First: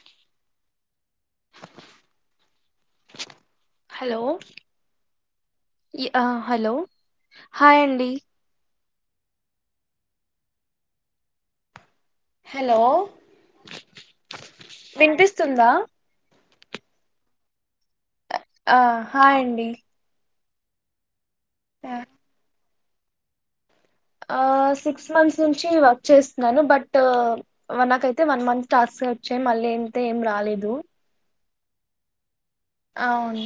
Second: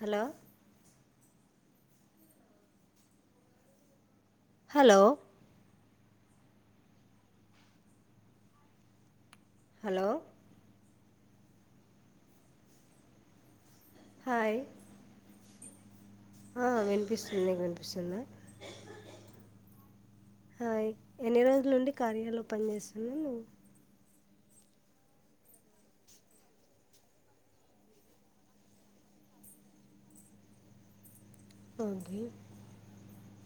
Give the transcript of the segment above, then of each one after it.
Hello ఆ hello hello hello hi అండి hello hello hi స్తుందా ఆ వినిపిస్తుంది వినిపిస్తుందా ఆ హాయ్ అండి హాయ్ ఎన్ని రోజుల నుండి కార్యాలో పని చేేస్తున్నావు నువ్వు సిక్స్ మంత్స్ నుంచి వర్క్ చేస్తున్నాను బట్ మరి నాకు అయితే వన్ మంత్ టాస్క్ వచ్చి మళ్ళీంత ఏం రాలేదు ఓకే అవును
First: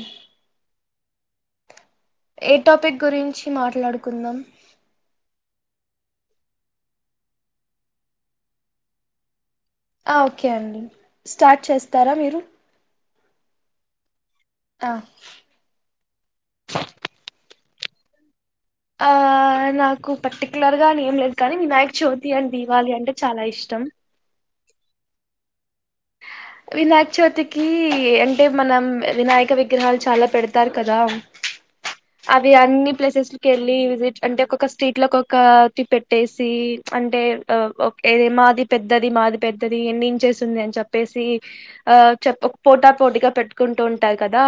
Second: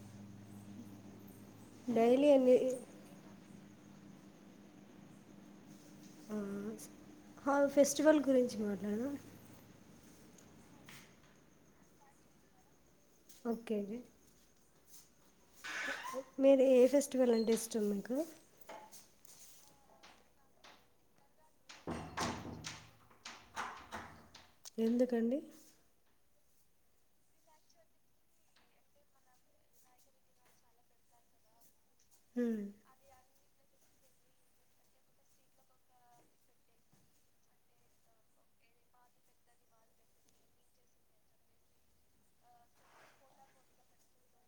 డైలీ ఏ ఎన్ని టాపిక్ గురించి మాట్లాడుకుందాం ఆ ఫెస్టివల్ గురించి మాట్లాడుదాం ఆ ఓకే అండి స్టార్ట్ చేస్తారా మీరు ఓకే అండి ఆ మీది ఏ ఫెస్టివల్ అంటే ఇష్టం మీకు ఆ నాకు పర్టికులర్గా ఏం లేదు కానీ వినాయక చవితి అండ్ దీవాళి అంటే చాలా ఇష్ టం ఎందుకండి వినాయక చవితికి అంటే మనం వినాయక విగ్రహాలు చాలా పెడతారు కదా అ అవి అన్ని ప్లేసెస్ లో కెళ్ళి విజి అంటే ఒక్కొక్క స్ట్రీట్ లో ఒక్కొక్క టి పెట్టేసి అంటే ఆ ఏమా మాది పెద్దది మాది పెద్దది ఎన్ని ఇంచేసుంది అని చెప్పేసి ఆ చెప్ పోటా పోటీగా పె ట్టుకుంటు ఉంటారూ కదా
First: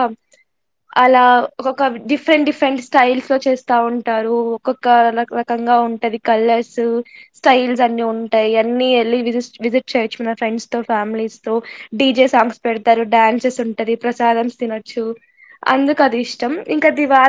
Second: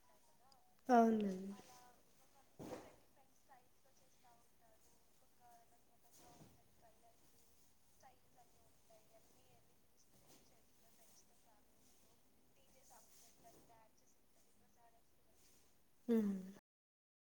అలా అవునండి ఒక డిఫ్ రెంట్ స్టైల్స్ లో చేస్తా ఉంటారు ఒక్కొక్క రక రకంగా ఉంటది కలర్స్ స్టైల్స్ అన్ని ఉంటాయి అన్ని ఎల్లి విసిస్ విజిట్ చేయచ్చు ఫ్రెండ్స్ తో ఫ్యామిలీస్ తో డీజే సాంగ్ పెడతారు డాన్సెస్ ఉంటది. ప్రసాదం తినొచ్చు అందుకు అది ఉమ్. ఇష్టం ఇంకా దివాళి